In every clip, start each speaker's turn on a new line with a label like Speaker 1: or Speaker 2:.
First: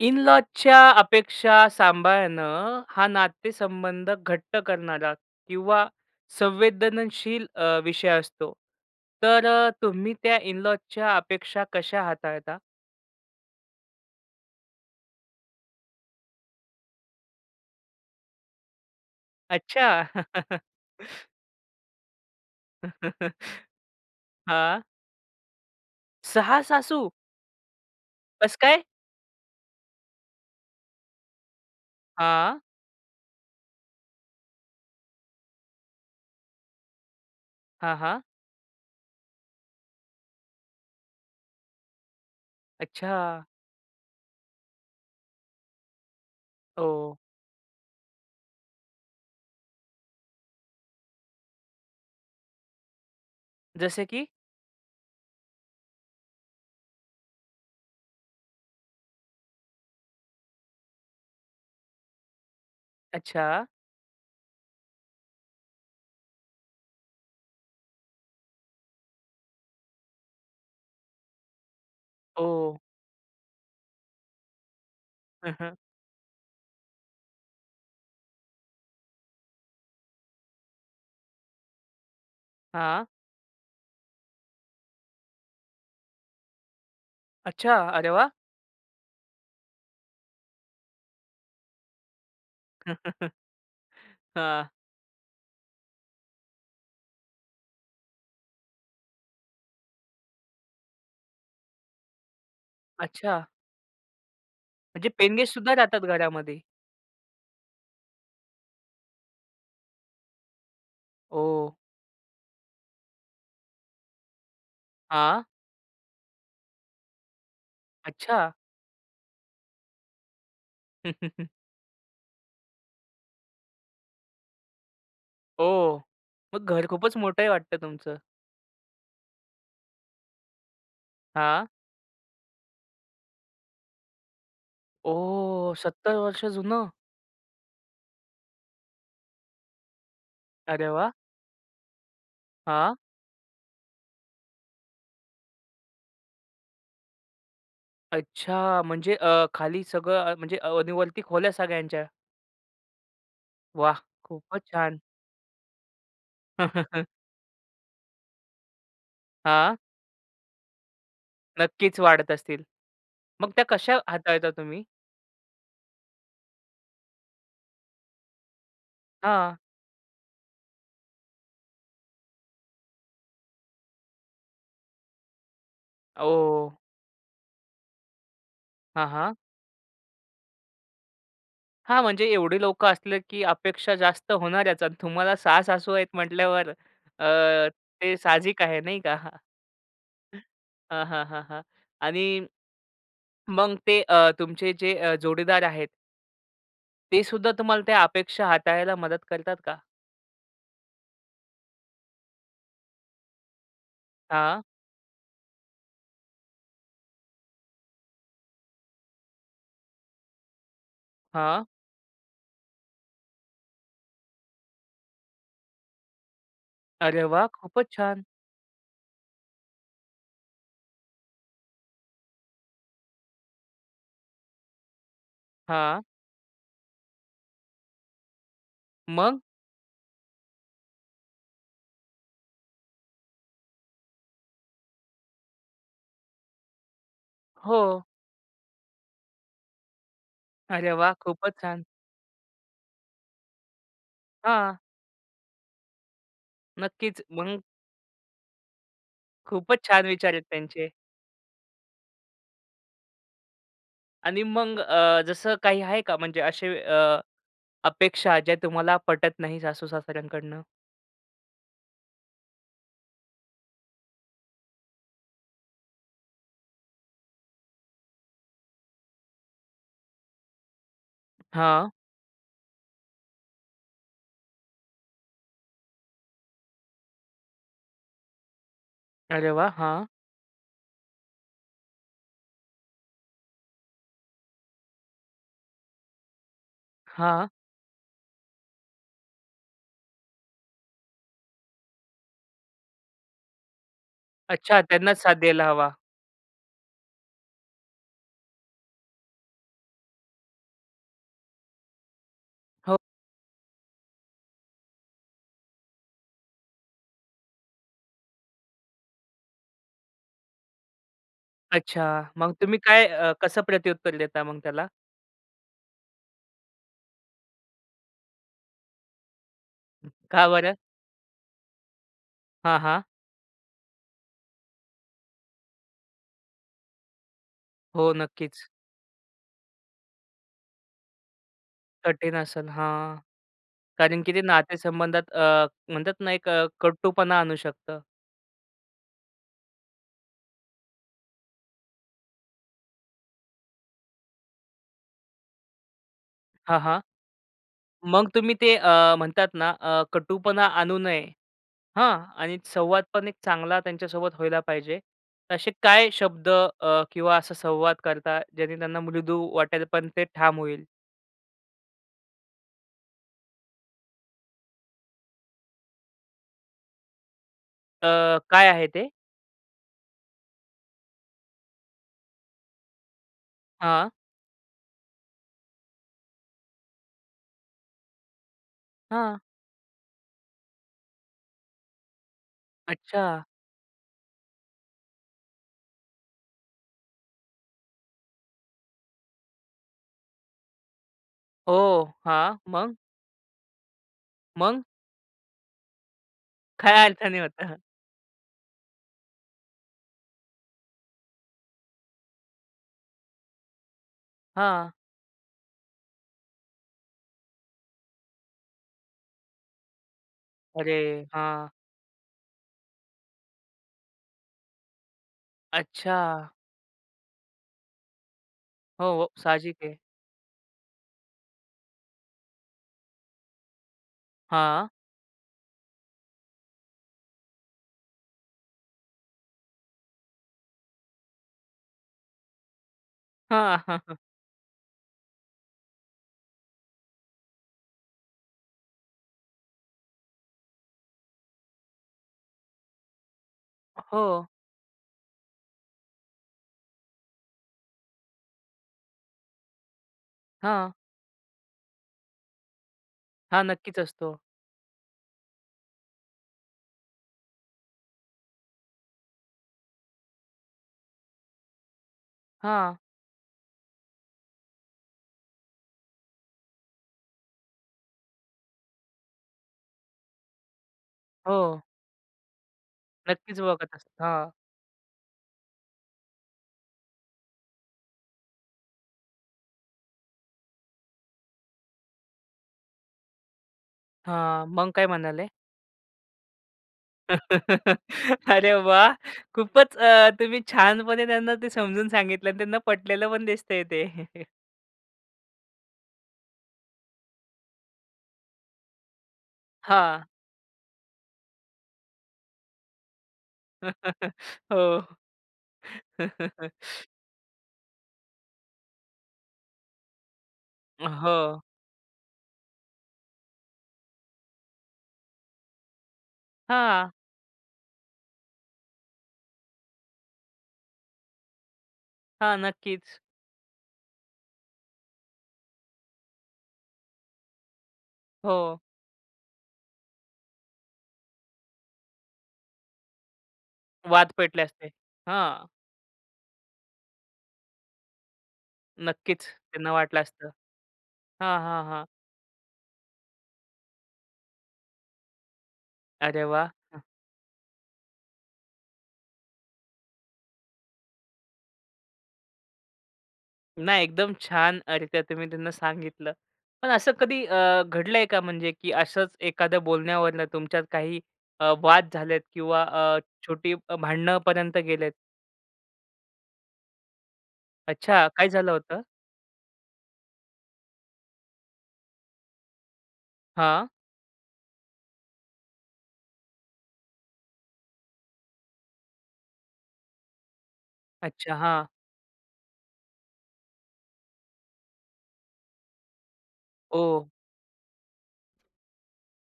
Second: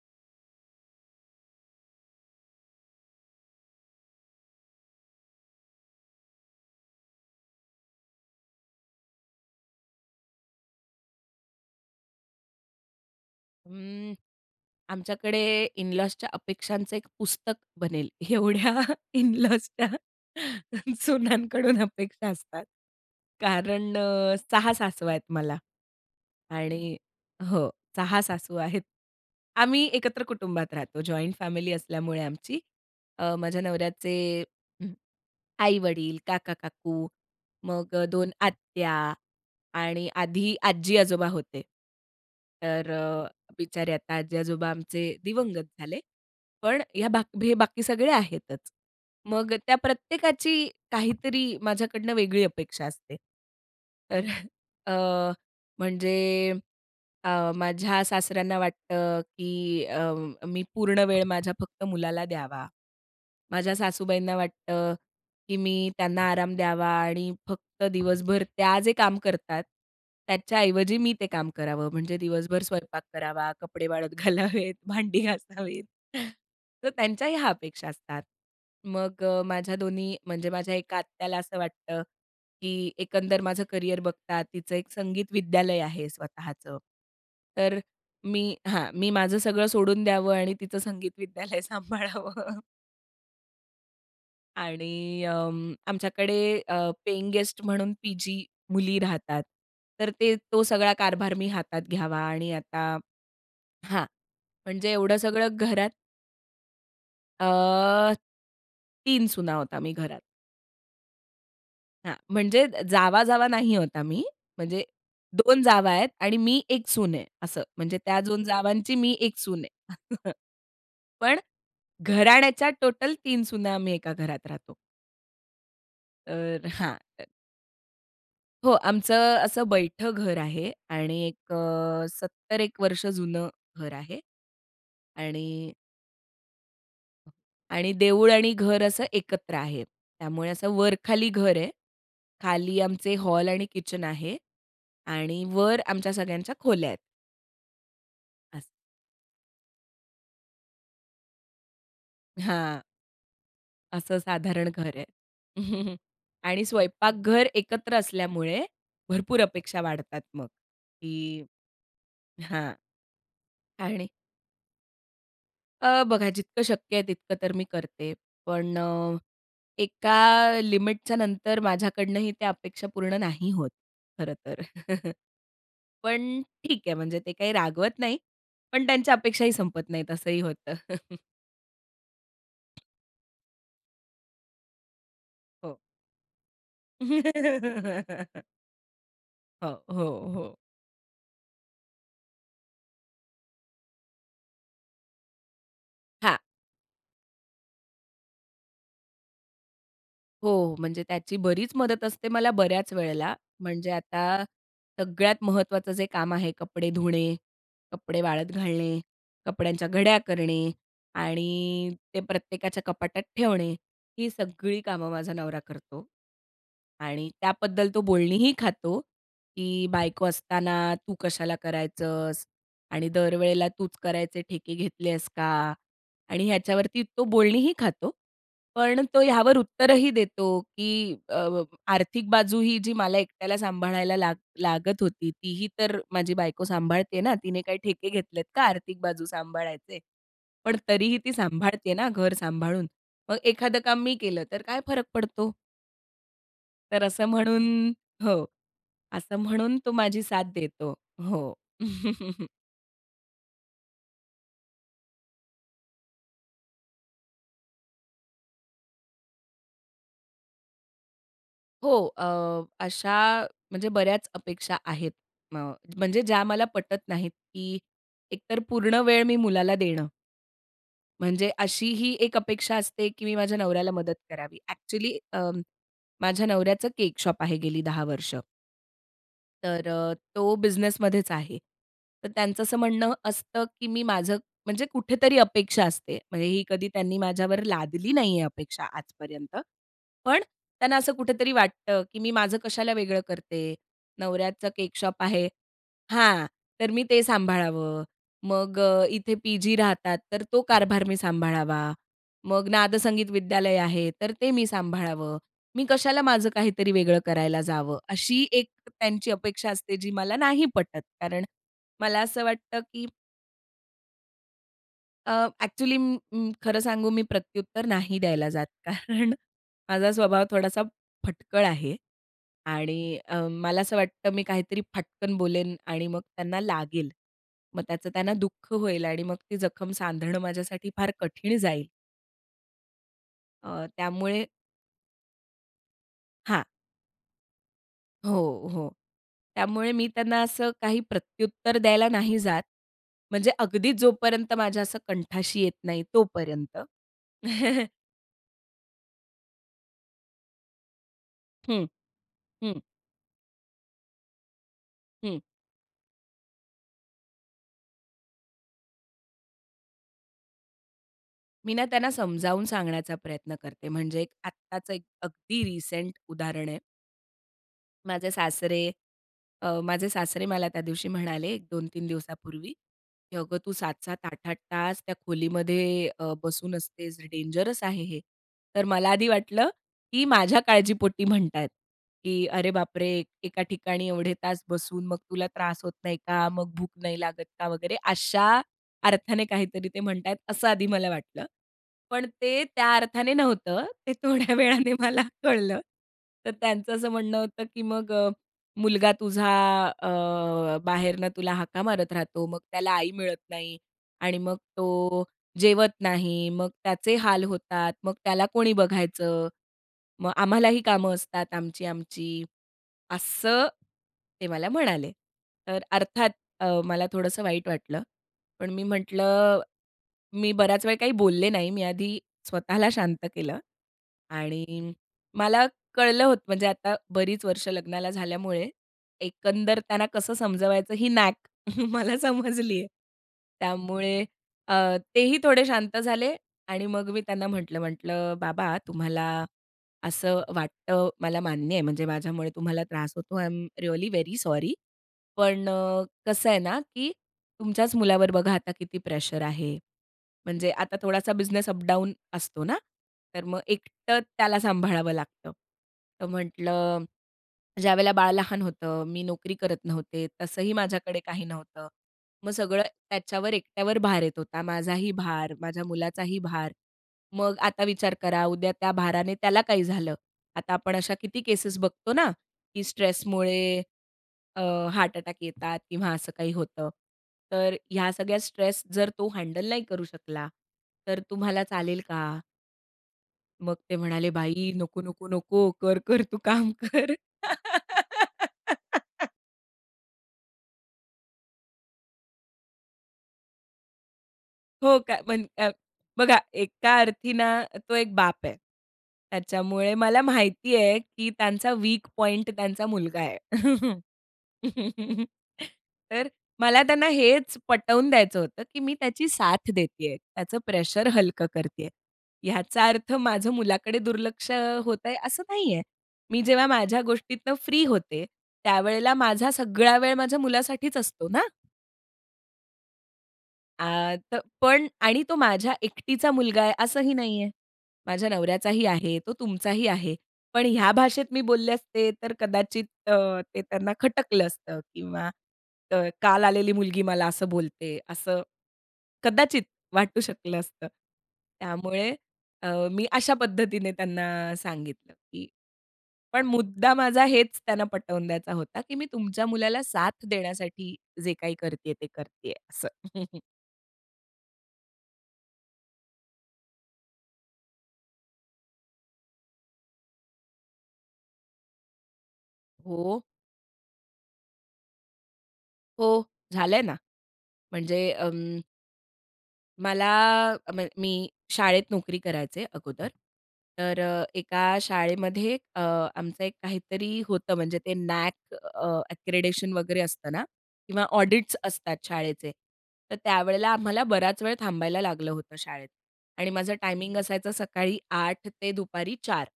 Speaker 1: In लॉजच्या अपेक्षा सांभाळणं हा नातेसंबंध घट्ट करणारा किंवा संवेदनशील अ, विषय असतो, तर अ, तुम्ही त्या इन लॉजच्या अपेक्षा कशा हाताळता?
Speaker 2: अं, आमच्याकडे इन लॉजच्या अपेक्षांचं एक पुस्तक बनेल. एवढ्या इन लॉजच्या
Speaker 1: अच्छा!
Speaker 2: सुनानंकडून अपेक्षा असतात. कारण अ, 6
Speaker 1: हां.
Speaker 2: सासवा आहेत मला.
Speaker 1: 6
Speaker 2: आणि
Speaker 1: सासू?
Speaker 2: हो. 6 सासू
Speaker 1: कस
Speaker 2: आहेत.
Speaker 1: काय?
Speaker 2: आम्ही एकत्र कुटुंबात राहतो, जॉइंट फॅमिली असल्यामुळे आमची.
Speaker 1: हां.
Speaker 2: अ, माझ्या नवऱ्याचे, हं, आई-वडील, काका-काकू, मग
Speaker 1: हां,
Speaker 2: अ,
Speaker 1: हां.
Speaker 2: 2 आत्या आणि आधी आजी-आजोबा होते. तर अ,
Speaker 1: अच्छा.
Speaker 2: बिचारे आता आजी-आजोबा आमचे दिवंगत झाले. पण ह्या
Speaker 1: हो.
Speaker 2: बाक बी बाकी सगळे आहेतच. मग अ, त्या प्रत्येकाची काहीतरी माझ्याकडनं वेगळी अपेक्षा असते.
Speaker 1: जस
Speaker 2: तर
Speaker 1: की?
Speaker 2: अ, म्हणजे अ, माझ्या सासऱ्यांना वाटतं, की अ, मी पूर्ण वेळ माझ्या फक्त मुलाला द्यावा.
Speaker 1: अच्छा.
Speaker 2: माझ्या सासूबाईंना वाटतं, की मी त्यांना आराम द्यावा आणि फक्त दिवसभर त्या जे काम करतात, त्याच्याऐवजी मी ते काम करावं म्हणजे दिवसभर
Speaker 1: ओ!
Speaker 2: स्वयंपाक करावा, कपडे वाळत घालावेत, भांडी
Speaker 1: हं, हं.
Speaker 2: घासावीत. तर त्यांच्याही ह्या अपेक्षा असतात. मग अ, माझ्या दोन्ही म्हणजे माझ्या एका आत्याला असं वाटतं, की
Speaker 1: हां.
Speaker 2: एकंदर माझं करियर बघतात तिचं एक संगीत विद्यालय आहे स्वतःचं.
Speaker 1: अच्छा.
Speaker 2: तर
Speaker 1: अरे वाह!
Speaker 2: मी हां. मी माझं सगळं सोडून द्यावं आणि तिचं संगीत विद्यालय सांभाळावं.
Speaker 1: हां.
Speaker 2: आणि अं, आमच्याकडे अ, पेइंगगेस्ट म्हणून पी-जी मुली राहतात. तर ते तो सगळा कारभार मी हातात घ्यावा आणि आता
Speaker 1: अच्छा.
Speaker 2: हां. म्हणजे
Speaker 1: म्हणजे
Speaker 2: एवढं सगळं
Speaker 1: पेइंगगेस्टसुद्धा
Speaker 2: घरात
Speaker 1: राहतात घरामध्ये?
Speaker 2: अह, 3 सुना आहोत आम्ही घरात.
Speaker 1: ओह!
Speaker 2: हां. म्हणजे जावा-जावा नाही आहोत आम्ही, म्हणजे
Speaker 1: हां.
Speaker 2: 2 जावा आहेत आणि मी एक सून आहे, असं. म्हणजे त्या 2
Speaker 1: अच्छा.
Speaker 2: जावांची मी एक सून आहे. पण घराण्याच्या टोटल 3 सुना आम्ही एका घरात राहतो.
Speaker 1: ओह! मग
Speaker 2: तरं
Speaker 1: घर
Speaker 2: हां.
Speaker 1: खूपच
Speaker 2: तरं
Speaker 1: मोठं आहे वाटतं तुमचं?
Speaker 2: हो. आमचं असं बैठ घर आहे. आणि एक
Speaker 1: हां.
Speaker 2: अ, सत्तर एक वर्ष जुनं घर आहे. आणि
Speaker 1: ओह! 70 वर्ष जुनं?
Speaker 2: आणि देऊळ आणि घर असं एकत्र आहे. त्यामुळे असं
Speaker 1: अरे वाह!
Speaker 2: वर-खाली घर आहे. खाली
Speaker 1: हां.
Speaker 2: आमचे हॉल आणि किचन आहे. आणि वर आमच्या सगळ्यांच्या खोल्या आहेत. असं.
Speaker 1: अच्छा! म्हणजे अ, खाली सगळं अ, म्हणजे आणि वरती खोल्या सगळ्यांच्या?
Speaker 2: हां.
Speaker 1: वाह!
Speaker 2: असं
Speaker 1: खूपच
Speaker 2: साधारण घर
Speaker 1: छान.
Speaker 2: आहे. आणि स्वयंपाकघर एकत्र असल्यामुळे भरपूर
Speaker 1: हां.
Speaker 2: अपेक्षा वाढतात मग, की
Speaker 1: नक्कीच वाढत असतील.
Speaker 2: हां,
Speaker 1: मग त्या कशा
Speaker 2: आणि
Speaker 1: हाताळता तुम्ही?
Speaker 2: अ, बघा जितकं शक्य आहे तितकं तर मी करते. पण अ,
Speaker 1: हां.
Speaker 2: एका लिमिटच्यानंतर माझ्याकडनंही त्या अपेक्षा पूर्ण नाही होत, खरं तर. पण
Speaker 1: ओह!
Speaker 2: ठीक आहे, म्हणजे ते काही रागवत नाही, पण
Speaker 1: हां,
Speaker 2: त्यांच्या
Speaker 1: हां.
Speaker 2: अपेक्षाही संपत नाहीत, असंही होतं.
Speaker 1: हां. म्हणजे एवढे लोक असले की अपेक्षा जास्त होणाऱ्याच. आणि तुम्हाला 6
Speaker 2: हो.
Speaker 1: सासू आहेत म्हटल्यावर अ, ते साहजिक आहे नाही का?
Speaker 2: हो. हो. हो.
Speaker 1: हां, हां, हां, हां. आणि मग ते अ, तुमचे जे अ, जोडीदार आहेत
Speaker 2: हां.
Speaker 1: ते सुद्धा तुम्हाला त्या अपेक्षा हाताळायला मदत करतात का?
Speaker 2: हो. म्हणजे त्याची बरीच मदत असते मला बऱ्याच वेळेला. म्हणजे आता
Speaker 1: हां.
Speaker 2: सगळ्यात महत्त्वाचं जे काम आहे कपडे धुणे, कपडे वाळत घालणे, कपड्यांच्या घड्या करणे
Speaker 1: हां.
Speaker 2: आणि ते प्रत्येकाच्या कपाटात ठेवणे ही सगळी कामं माझा नवरा करतो.
Speaker 1: अरे
Speaker 2: आणि
Speaker 1: वाह! खुपचं
Speaker 2: त्याबद्दल तो
Speaker 1: छान.
Speaker 2: बोलणीही खातो की "बायको असताना तू कशाला करायचंस? आणि दरवेळेला तूच करायचे ठेके घेतले आहेस का?"
Speaker 1: हां.
Speaker 2: आणि ह्याच्यावरती तो बोलणीही खातो. पण तो
Speaker 1: मग?
Speaker 2: यावर उत्तरही देतो की "अ, आर्थिक बाजू ही जी मला एकट्याला सांभाळायला लाग लागत होती तीही तर माझी बायको सांभाळते ना तिने काही
Speaker 1: हो.
Speaker 2: ठेके घेतलेत का आर्थिक बाजू सांभाळायचे? पण
Speaker 1: अरे वाह!
Speaker 2: तरीही ती
Speaker 1: खुपचं छान.
Speaker 2: सांभाळते ना घर सांभाळून. मग एखादं काम मी केलं तर
Speaker 1: हां.
Speaker 2: काय फरक पडतो?" तर
Speaker 1: नक्कीच.
Speaker 2: असं
Speaker 1: मग.
Speaker 2: म्हणून हो, असं म्हणून
Speaker 1: खूपच
Speaker 2: तो
Speaker 1: छान
Speaker 2: माझी
Speaker 1: विचार आहेत
Speaker 2: साथ
Speaker 1: त्यांचे.
Speaker 2: देतो. हो.
Speaker 1: आणि मग अ, जसं काही आहे का? म्हणजे असे अ, अपेक्षा ज्या तुम्हाला पटत नाही सासू-सासऱ्यांकडनं?
Speaker 2: हो. अ, अशा म्हणजे बऱ्याच अपेक्षा आहेत. म म्हणजे ज्या मला पटत नाहीत की एकतर पूर्ण वेळ मी मुलाला देणं. म्हणजे
Speaker 1: हां.
Speaker 2: अशीही एक अपेक्षा असते, की मी माझ्या नवऱ्याला मदत करावी. ॲक्चुअली अ, माझ्या नवऱ्याचं केक शॉप आहे गेली 10 वर्ष.
Speaker 1: अरे वाह!
Speaker 2: तर
Speaker 1: हां.
Speaker 2: अ, तो बिझनेसमध्येच आहे. तर त्यांचं असं म्हणणं असतं, की मी माझं म्हणजे कुठेतरी अपेक्षा असते. म्हणजे ही कधी त्यांनी
Speaker 1: हां.
Speaker 2: माझ्यावर लादली नाही आहे अपेक्षा आजपर्यंत. पण त्यांना असं कुठेतरी वाटतं, की मी माझं कशाला वेगळं करते, नवऱ्याचं
Speaker 1: अच्छा.
Speaker 2: केक
Speaker 1: त्यांनाच
Speaker 2: शॉप
Speaker 1: साथ
Speaker 2: आहे
Speaker 1: द्यायला हवा.
Speaker 2: हां. तर मी ते सांभाळावं. मग अ, इथे पीजी राहतात, तर तो कारभार मी सांभाळावा. मग
Speaker 1: हो.
Speaker 2: नादसंगीत विद्यालय आहे. तर ते मी सांभाळावं. मी कशाला माझं काहीतरी वेगळं करायला जावं. अशी एक त्यांची अपेक्षा असते, जी मला नाही पटत. कारण मला
Speaker 1: अच्छा.
Speaker 2: असं
Speaker 1: मग तुम्ही
Speaker 2: वाटतं की
Speaker 1: काय अ, कसं प्रत्युत्तर देता मग त्याला?
Speaker 2: अ, ॲक्चुअली म, म, खरं सांगू, मी प्रत्युत्तर नाही द्यायला जात. कारण
Speaker 1: अ,
Speaker 2: माझा स्वभाव
Speaker 1: का बरं?
Speaker 2: थोडासा फटकळ आहे.
Speaker 1: हां, हां.
Speaker 2: आणि अं, मला असं वाटतं, मी काहीतरी फटकन बोलेन आणि मग त्यांना लागेल. मग त्याचं
Speaker 1: हो,
Speaker 2: त्यांना
Speaker 1: नक्कीच.
Speaker 2: दुःख होईल आणि मग ती जखम सांधणं माझ्यासाठी फार कठीण जाईल.
Speaker 1: कठीण आसल, हां,
Speaker 2: अ,
Speaker 1: कारण की ते
Speaker 2: त्यामुळे
Speaker 1: नातेसंबंधात अ, म्हणतात ना, एक
Speaker 2: हां.
Speaker 1: अ, कटूपणा आणू शकतं.
Speaker 2: हो, हो. त्यामुळे मी त्यांना असं काही प्रत्युत्तर द्यायला नाही जात. म्हणजे अगदी जोपर्यंत माझ्या असं कंठाशी येत नाही तोपर्यंत.
Speaker 1: हां, हां. मग तुम्ही ते अ, म्हणतात ना, अ, कटूपणा आणू नये.
Speaker 2: हं,
Speaker 1: हं. आणि
Speaker 2: हं.
Speaker 1: संवाद पण एक चांगला त्यांच्यासोबत व्हायला पाहिजे.
Speaker 2: हं.
Speaker 1: असे काय शब्द अ, किंवा असा संवाद करता, ज्यांनी त्यांना मृदू वाटेल, पण ते ठाम होईल?
Speaker 2: मी ना, त्यांना समजावून सांगण्याचा प्रयत्न करते म्हणजे, एक आत्ताचं एक, अगदी रिसेंट उदाहरण आहे.
Speaker 1: अ,
Speaker 2: माझे
Speaker 1: काय
Speaker 2: सासरे
Speaker 1: आहे ते?
Speaker 2: अ, माझे सासरे मला त्यादिवशी म्हणाले, 2-3 दिवसापूर्वी, की अगं तू सात
Speaker 1: हां.
Speaker 2: सात, आठ आठ तास त्या खोलीमध्ये अ, बसून असतेस. डेंजरस आहे हे. तर मला आधी
Speaker 1: हां.
Speaker 2: वाटलं, की माझ्या काळजीपोटी म्हणत आहेत, "की अरे बापरे!
Speaker 1: अच्छा.
Speaker 2: एका ठिकाणी एवढे तास बसून मग तुला त्रास होत नाही का? मग भूक नाही लागत का?" वगैरे, अशा अर्थाने काहीतरी ते म्हणत आहेत असं आधी मला वाटलं.
Speaker 1: हो,
Speaker 2: पण
Speaker 1: हां.
Speaker 2: ते त्या
Speaker 1: मग?
Speaker 2: अर्थाने नव्हतं, ते थोड्या
Speaker 1: मग?
Speaker 2: वेळाने मला कळलं. तर त्यांचं
Speaker 1: काय
Speaker 2: असं
Speaker 1: अडचणी
Speaker 2: म्हणणं होतं
Speaker 1: होत्या?
Speaker 2: की मग "अ, मुलगा तुझा अ, बाहेरनं तुला हाका मारत राहतो. मग त्याला आई मिळत नाही आणि मग
Speaker 1: हां.
Speaker 2: तो जेवत नाही. मग त्याचे हाल होतात. मग त्याला कोणी बघायचं? मग आम्हालाही कामं
Speaker 1: अरे!
Speaker 2: असतात
Speaker 1: हां.
Speaker 2: आमची, आमची."असं ते मला म्हणाले. तर अर्थात
Speaker 1: अच्छा.
Speaker 2: अ, मला थोडंसं वाईट वाटलं. पण मी
Speaker 1: हो, हो.
Speaker 2: म्हंटलं,
Speaker 1: साहजिक आहे.
Speaker 2: मी बराच वेळ काही बोलले नाही. मी आधी स्वतःला शांत केलं
Speaker 1: हां.
Speaker 2: आणि मला कळलं होतं, म्हणजे आता बरीच वर्षं लग्नाला झाल्यामुळे एकंदर त्यांना कसं समजवायचं ही नॅक मला समजली आहे.
Speaker 1: हां.
Speaker 2: त्यामुळे अ, तेही थोडे शांत झाले आणि मग मी त्यांना म्हटलं, म्हटलं, "बाबा तुम्हाला असं वाटतं, मला मान्य आहे म्हणजे माझ्यामुळे तुम्हाला त्रास होतो, आय एम रिअली वेरी
Speaker 1: हो.
Speaker 2: सॉरी. पण अ, कसं आहे ना, की तुमच्याच मुलावर बघा आता किती प्रेशर आहे म्हणजे
Speaker 1: हां.
Speaker 2: आता थोडासा बिझनेस अपडाउन असतो ना. तर मग
Speaker 1: हां, नक्कीच
Speaker 2: एकटं
Speaker 1: असतो.
Speaker 2: त्याला सांभाळावं लागतं. "तर म्हंटलं, ज्यावेळेला बाळ लहान होतं, मी नोकरी करत नव्हते, तसंही माझ्याकडे काही नव्हतं. मग सगळं
Speaker 1: हां.
Speaker 2: त्याच्यावर, एकट्यावर भार येत होता. माझाही भार, माझ्या मुलाचाही भार. मग आता विचार करा, उद्या त्या भाराने त्याला काही झालं? आता आपण अशा किती केसेस
Speaker 1: हो.
Speaker 2: बघतो ना, की
Speaker 1: नक्कीच
Speaker 2: स्ट्रेसमुळे
Speaker 1: बघत असतो. हां.
Speaker 2: अ, हार्ट अटॅक येतात किंवा असं काही होतं. तर ह्या सगळ्या स्ट्रेस जर तो हँडल नाही करू शकला, तर तुम्हाला चालेल का?" मग ते म्हणाले
Speaker 1: हां,
Speaker 2: बाई
Speaker 1: मग
Speaker 2: नको,
Speaker 1: काय
Speaker 2: नको,
Speaker 1: म्हणाले?
Speaker 2: नको. कर-कर तू काम कर.
Speaker 1: अरे वाह! खूपच अ, तुम्ही छानपणे त्यांना ते समजून सांगितलं आणि त्यांना पटलेलं पण दिसतंय ते.
Speaker 2: हो का म्हण अ, बघा एका अर्थी ना तो एक बाप आहे. त्याच्यामुळे मला
Speaker 1: हां.
Speaker 2: माहिती आहे, की त्यांचा वीक पॉइंट त्यांचा मुलगा आहे.
Speaker 1: हो.
Speaker 2: तर मला त्यांना हेच पटवून द्यायचं होतं की मी त्याची साथ देतीये. त्याचं
Speaker 1: अ,
Speaker 2: प्रेशर हलकं
Speaker 1: हो.
Speaker 2: करतीये. याचा अर्थ माझं मुलाकडे दुर्लक्ष होत आहे असं नाहीये. मी जेव्हा माझ्या
Speaker 1: हां.
Speaker 2: गोष्टीतनं फ्री होते त्यावेळेला माझा सगळा वेळ माझ्या मुलासाठीच असतो ना.
Speaker 1: हां. नक्कीच.
Speaker 2: आ तर पण आणि तो माझ्या एकटीचा मुलगा आहे असंही नाही आहे. माझ्या
Speaker 1: हो.
Speaker 2: नवऱ्याचाही आहे, तो तुमचाही आहे. पण ह्या भाषेत मी बोलले असते तर कदाचित अ, ते त्यांना
Speaker 1: वाद
Speaker 2: खटकलं
Speaker 1: पेटले
Speaker 2: असतं
Speaker 1: असते
Speaker 2: किंवा
Speaker 1: हां.
Speaker 2: अ, काल आलेली मुलगी मला असं बोलते असं
Speaker 1: नक्कीच
Speaker 2: कदाचित
Speaker 1: त्यांना वाटलं
Speaker 2: वाटू
Speaker 1: असतं
Speaker 2: शकलं असतं.
Speaker 1: हां, हां, हां
Speaker 2: त्यामुळे अ, मी अशा पद्धतीने त्यांना सांगितलं, की
Speaker 1: अरे
Speaker 2: पण
Speaker 1: वाह!
Speaker 2: मुद्दा
Speaker 1: हं.
Speaker 2: माझा हेच त्यांना पटवून द्यायचा होता, की मी तुमच्या मुलाला साथ देण्यासाठी जे काही करतीये ते करतीये असं.
Speaker 1: नाही, एकदम छान अ, रीत्या तुम्ही त्यांना सांगितलं. पण असं कधी अ, घडलंय का म्हणजे की असंच एखाद्या बोलण्यावरनं तुमच्यात काही अ, वाद झालेत किंवा अ,
Speaker 2: हो.
Speaker 1: छोटी भांडणांपर्यंत गेलेत?
Speaker 2: हो. झालंय ना. म्हणजे
Speaker 1: अच्छा. काय
Speaker 2: अं
Speaker 1: झालं होतं?
Speaker 2: मला अम मी शाळेत नोकरी करायचे अगोदर.
Speaker 1: हां.
Speaker 2: तर अ, एका शाळेमध्ये अ, आमचं एक काहीतरी होतं म्हणजे ते नॅक अ, अक्रेडिशन वगैरे असतं ना किंवा
Speaker 1: अच्छा.
Speaker 2: ऑडिट्स
Speaker 1: हां.
Speaker 2: असतात शाळेचे. तर त्यावेळेला आम्हाला बराचवेळ थांबायला लागलं होतं शाळेत आणि माझा टायमिंग
Speaker 1: ओ!
Speaker 2: असायचा सकाळी 8:00 ते दुपारी 4:00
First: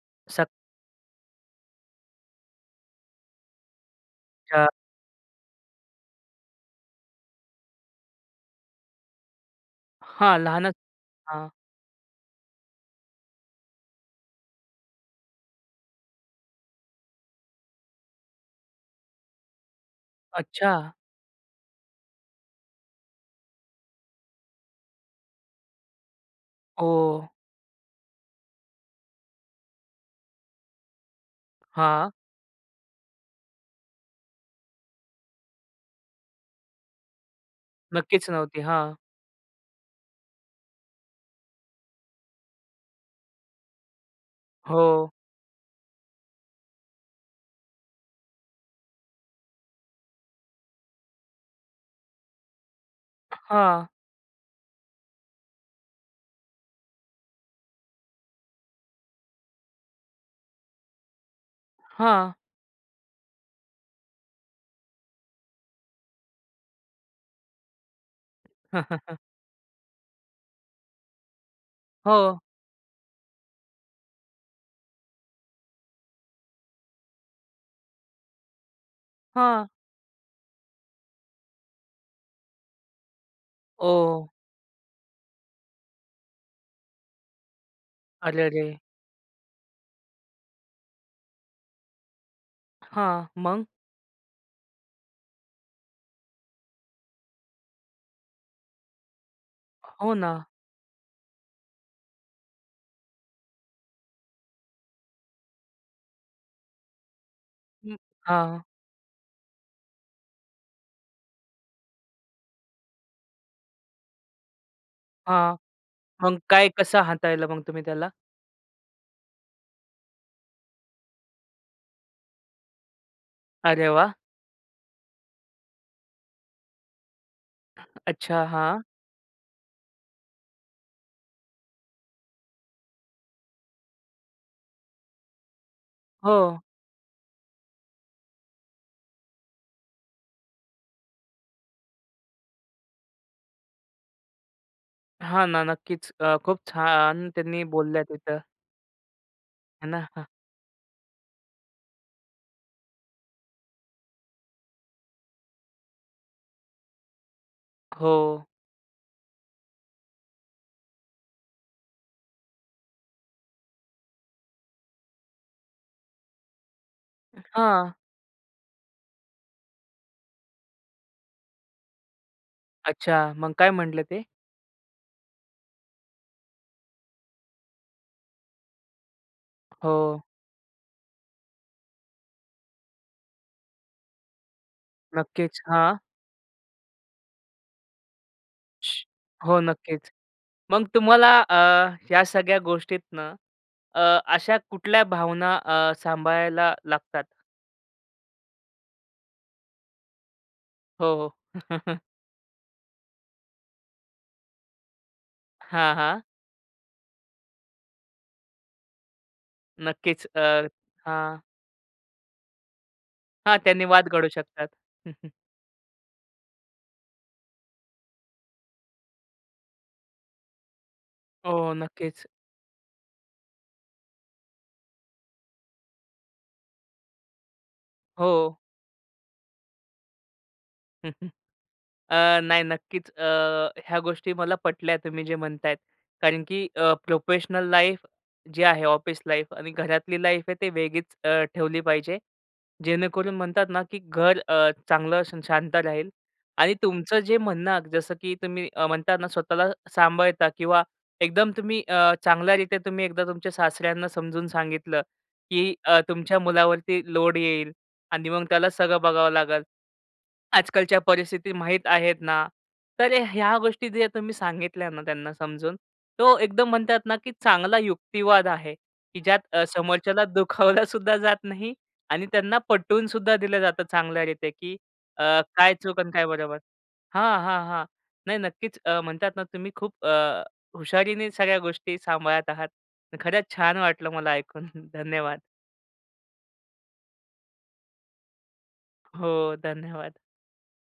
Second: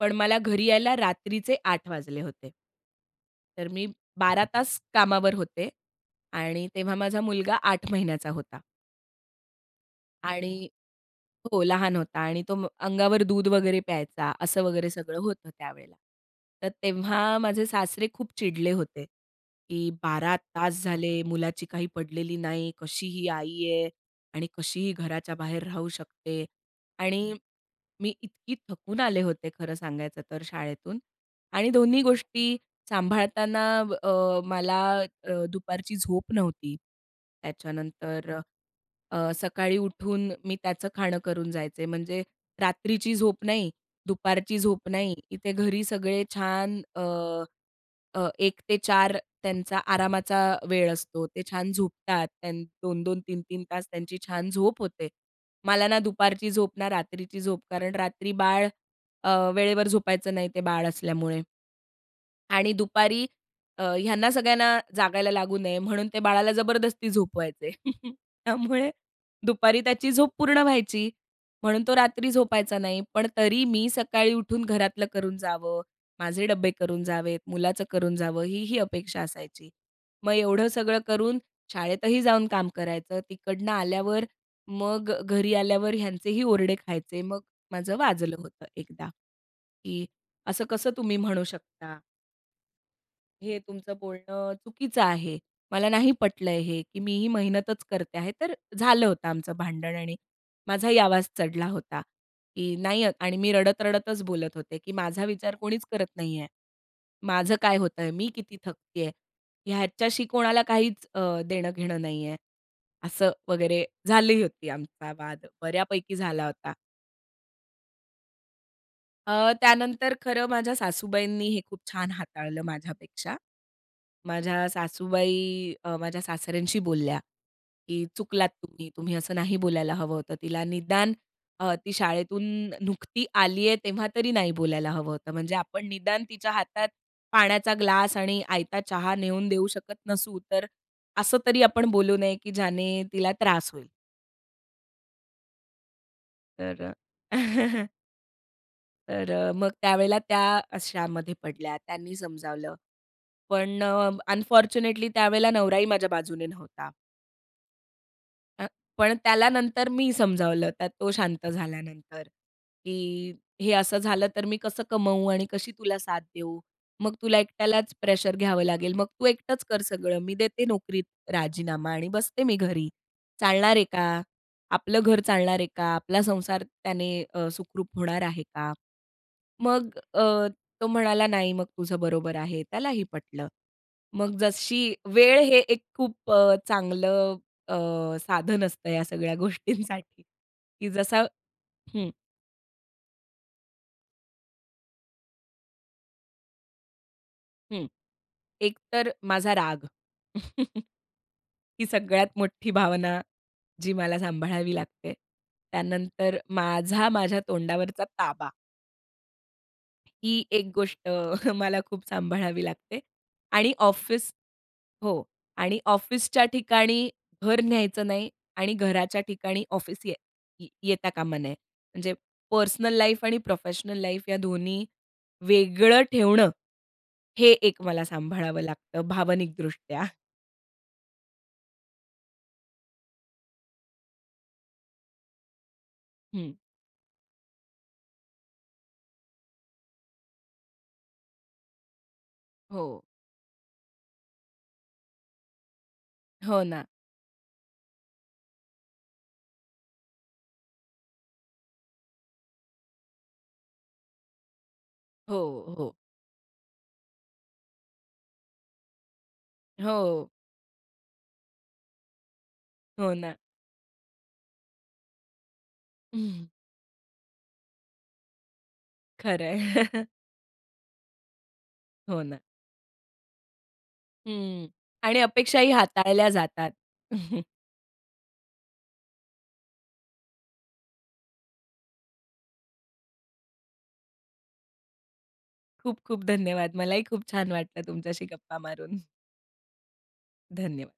Speaker 2: पण मला
Speaker 1: सक
Speaker 2: घरी यायला रात्रीचे 8 वाजले होते. तर मी 12
Speaker 1: अच्छा.
Speaker 2: तास कामावर होते आणि तेव्हा माझा मुलगा 8 महिन्यांचा होता.
Speaker 1: हां.
Speaker 2: आणि
Speaker 1: लहानच हां.
Speaker 2: हो. लहान होता. आणि तो अंगावर दूध वगैरे प्यायचा. असं वगैरे सगळं होतं त्यावेळेला. तर तेव्हा माझे सासरे खूप चिडले होते की 12 तास
Speaker 1: अच्छा!
Speaker 2: झाले, मुलाची काही पडलेली नाही. कशी ही आई आहे आणि कशी ही घराच्या बाहेर राहू शकते.
Speaker 1: ओ!
Speaker 2: आणि मी इतकी थकून आले होते खरं सांगायचं तर शाळेतून आणि दोन्ही
Speaker 1: हां.
Speaker 2: गोष्टी सांभाळताना अब मला अ, दुपारची झोप नव्हती.
Speaker 1: नक्कीच
Speaker 2: त्याच्यानंतर
Speaker 1: नव्हती. हां.
Speaker 2: अ, सकाळी उठून मी त्याचं खाणं करून जायचे. म्हणजे रात्रीची झोप नाही. दुपारची झोप
Speaker 1: हो.
Speaker 2: नाही. इथे घरी सगळे छान अ, अ, 1:00 ते 4:00 त्यांचा आरामाचा वेळ असतो. ते छान झोपतात, त्या 2-2, 3-3, तास
Speaker 1: हां.
Speaker 2: त्यांची छान झोप होते. मला ना दुपारची झोप ना रात्रीची झोप कारण रात्री बाळ अ, वेळेवर झोपायचं नाही ते बाळ असल्यामुळे.
Speaker 1: हां.
Speaker 2: आणि दुपारी अ, ह्यांना सगळ्यांना जागायला लागू नये म्हणून ते बाळाला जबरदस्ती झोपवायचे. त्यामुळे दुपारी त्याची झोप पूर्ण व्हायची. म्हणून तो रात्री
Speaker 1: हो.
Speaker 2: झोपायचा नाही. पण तरी मी सकाळी उठून घरातलं करून जावं. माझे डब्बे करून जावेत. मुलाचं करून जावं. ही, ही अपेक्षा
Speaker 1: हां.
Speaker 2: असायची. मग एवढं सगळं करून शाळेतही जाऊन काम करायचं. तिकडनं आल्यावर
Speaker 1: ओ!
Speaker 2: मग अ, घरी आल्यावर ह्यांचेही ओरडे खायचे. मग माझं वाजलं
Speaker 1: अरे,
Speaker 2: होतं
Speaker 1: अरे!
Speaker 2: एकदा की असं कसं तुम्ही म्हणू शकता?
Speaker 1: हां.
Speaker 2: हे
Speaker 1: मग?
Speaker 2: तुमचं बोलणं चुकीचं आहे, मला नाही पटलं हे, की मी ही मेहनतच करते आहे, तर झालं होतं आमचं भांडण.
Speaker 1: हो
Speaker 2: आणि
Speaker 1: ना.
Speaker 2: माझाही आवाज चढला होता, की नाही आणि मी रडत रडतच बोलत होते, की "माझा विचार कोणीच करत नाही आहे. माझं काय
Speaker 1: हं.
Speaker 2: होतंय, मी किती
Speaker 1: हां.
Speaker 2: थकती आहे. ह्याच्याशी कोणाला काहीच अ, देणं-घेणं नाही आहे." असं वगैरे, झाली होती आमचा वाद
Speaker 1: हां.
Speaker 2: बऱ्यापैकी
Speaker 1: मग
Speaker 2: झाला
Speaker 1: काय
Speaker 2: होता.
Speaker 1: कसं हाताळलं मग तुम्ही त्याला?
Speaker 2: अ, त्यानंतर, खरं माझ्या सासूबाईंनी हे खूप छान हाताळलं, माझ्यापेक्षा.
Speaker 1: अरे वाह!
Speaker 2: माझ्या सासूबाई अ, माझ्या सासऱ्यांशी बोलल्या, की
Speaker 1: अच्छा.
Speaker 2: "चुकलात
Speaker 1: हां.
Speaker 2: तुम्ही, तुम्ही असं नाही बोलायला हवं होतं तिला, निदान अ, ती शाळेतून नुकती आली आहे, तेव्हा तरी नाही बोलायला हवं होतं, म्हणजे आपण निदान तिच्या
Speaker 1: हो.
Speaker 2: हातात पाण्याचा ग्लास आणि आयता चहा नेऊन देऊ शकत नसू, तर असं तरी आपण बोलू नये, की ज्याने तिला त्रास होईल."
Speaker 1: हां ना. नक्कीच. अ, खूप
Speaker 2: तर अ
Speaker 1: छान त्यांनी बोलल्या तिथं.
Speaker 2: तर अ, मग
Speaker 1: है ना?
Speaker 2: त्यावेळेला
Speaker 1: हां.
Speaker 2: त्या अशामध्ये पडल्या, त्यांनी समजावलं, पण अ, अनफॉरच्युनेटली त्यावेळेला नवराही माझ्या बाजूने नव्हता.
Speaker 1: हो.
Speaker 2: अ, पण त्याला नंतर मी समजावलं त्यात तो शांत झाल्यानंतर. की हे असं झालं तर मी कसं कमवू आणि कशी तुला साथ देऊ? मग तुला एकट्यालाच
Speaker 1: हां.
Speaker 2: प्रेशर घ्यावं लागेल. मग तू एकटंच कर सगळं, मी देते नोकरीत राजीनामा आणि बसते मी घरी,
Speaker 1: अच्छा, मग काय
Speaker 2: चालणार आहे
Speaker 1: म्हटले
Speaker 2: का?
Speaker 1: ते?
Speaker 2: आपलं घर चालणार आहे का? आपला संसार त्याने अ, सुखरूप होणार आहे का? मग अ,
Speaker 1: हो.
Speaker 2: तो म्हणाला, "नाही, मग तुझं बरोबर आहे." त्यालाही पटलं. मग जशी, वेळ हे
Speaker 1: नक्कीच,
Speaker 2: एक
Speaker 1: हां.
Speaker 2: खूप अ, चांगलं अ, साधन असतं ह्या सगळ्या
Speaker 1: हो, नक्कीच.
Speaker 2: गोष्टींसाठी
Speaker 1: मग
Speaker 2: की जसं
Speaker 1: तुम्हाला अ,
Speaker 2: हं.
Speaker 1: ह्या सगळ्या गोष्टीतून अ, अशा कुठल्या भावना अ, सांभाळायला लागतात?
Speaker 2: हं. एक तर माझा राग.
Speaker 1: हो, हो.
Speaker 2: ही सगळ्यात मोठी भावना, जी मला सांभाळावी लागते.
Speaker 1: हां, हां.
Speaker 2: त्यानंतर माझा, माझ्या तोंडावरचा ताबा.
Speaker 1: नक्कीच.
Speaker 2: ही
Speaker 1: तर
Speaker 2: एक गोष्ट
Speaker 1: हां.
Speaker 2: मला खूप सांभाळावी लागते.
Speaker 1: हां,
Speaker 2: आणि
Speaker 1: त्यानी वाद घडू
Speaker 2: ऑफिस
Speaker 1: शकतात.
Speaker 2: हो. आणि ऑफिसच्या ठिकाणी घर न्यायचं नाही आणि घराच्या ठिकाणी ऑफिस ये ये येता कामा
Speaker 1: हो,
Speaker 2: नये.
Speaker 1: हो.
Speaker 2: म्हणजे
Speaker 1: नक्कीच.
Speaker 2: पर्सनल लाईफ आणि प्रोफेशनल लाईफ या दोन्ही वेगळं ठेवणं, हे एक मला
Speaker 1: हो.
Speaker 2: सांभाळावं लागतं भावनिकदृष्ट्या.
Speaker 1: हं, हं. अ, नाही नक्कीच अ, ह्या गोष्टी मला पटल्या तुम्ही जे म्हणतायत कारण
Speaker 2: हं.
Speaker 1: की अ, प्रोफेशनल लाईफ जे आहे, ऑफिस लाईफ आणि घरातली लाईफ आहे ते अ, वेगळीच ठेवली पाहिजे.
Speaker 2: हो.
Speaker 1: जेणेकरून म्हणतात ना की घर अ, चांगलं शांत राहील
Speaker 2: हो
Speaker 1: आणि
Speaker 2: ना.
Speaker 1: तुमचं जे म्हणणं जसं की अ, तुम्ही म्हणता ना स्वतःला सांभाळता किंवा एकदम तुम्ही अ, चांगल्यारिते तुम्ही एकदा तुमच्या सासऱ्यांना समजून सांगितलं की
Speaker 2: हो, हो.
Speaker 1: अ, तुमच्या मुलावरती लोड येईल आणि मग त्याला सगळं बघावं लागेल.
Speaker 2: हो.
Speaker 1: आजकालच्या परिस्थिती माहीत आहेत ना,
Speaker 2: हो
Speaker 1: तर
Speaker 2: ना.
Speaker 1: ह्या गोष्टी जे तुम्ही सांगितल्या ना, त्यांना समजून तो एकदम म्हणतात ना की चांगला युक्तिवाद आहे की ज्यात
Speaker 2: खरंय.
Speaker 1: समोरच्याला दुखावलासुद्धा जात नाही
Speaker 2: हो
Speaker 1: आणि
Speaker 2: ना.
Speaker 1: त्यांना पटवूनसुद्धा दिलं जातं चांगल्या रीतीने
Speaker 2: हं.
Speaker 1: की
Speaker 2: आणि
Speaker 1: अ,
Speaker 2: अपेक्षाही
Speaker 1: काय चूक आणि काय
Speaker 2: हाताळल्या
Speaker 1: बरोबर.
Speaker 2: जातात.
Speaker 1: हां, हां, हां. नाही नक्कीच अ, म्हणतात ना तुम्ही अ, खूप हुशारीने सगळ्या गोष्टी सांभाळत आहात. खरंच छान वाटलं मला ऐकून. धन्यवाद.
Speaker 2: खूप खूप धन्यवाद. मलाही खूप छान वाटलं तुमच्याशी गप्पा मारून.
Speaker 1: हो धन्यवाद.
Speaker 2: धन्यवाद.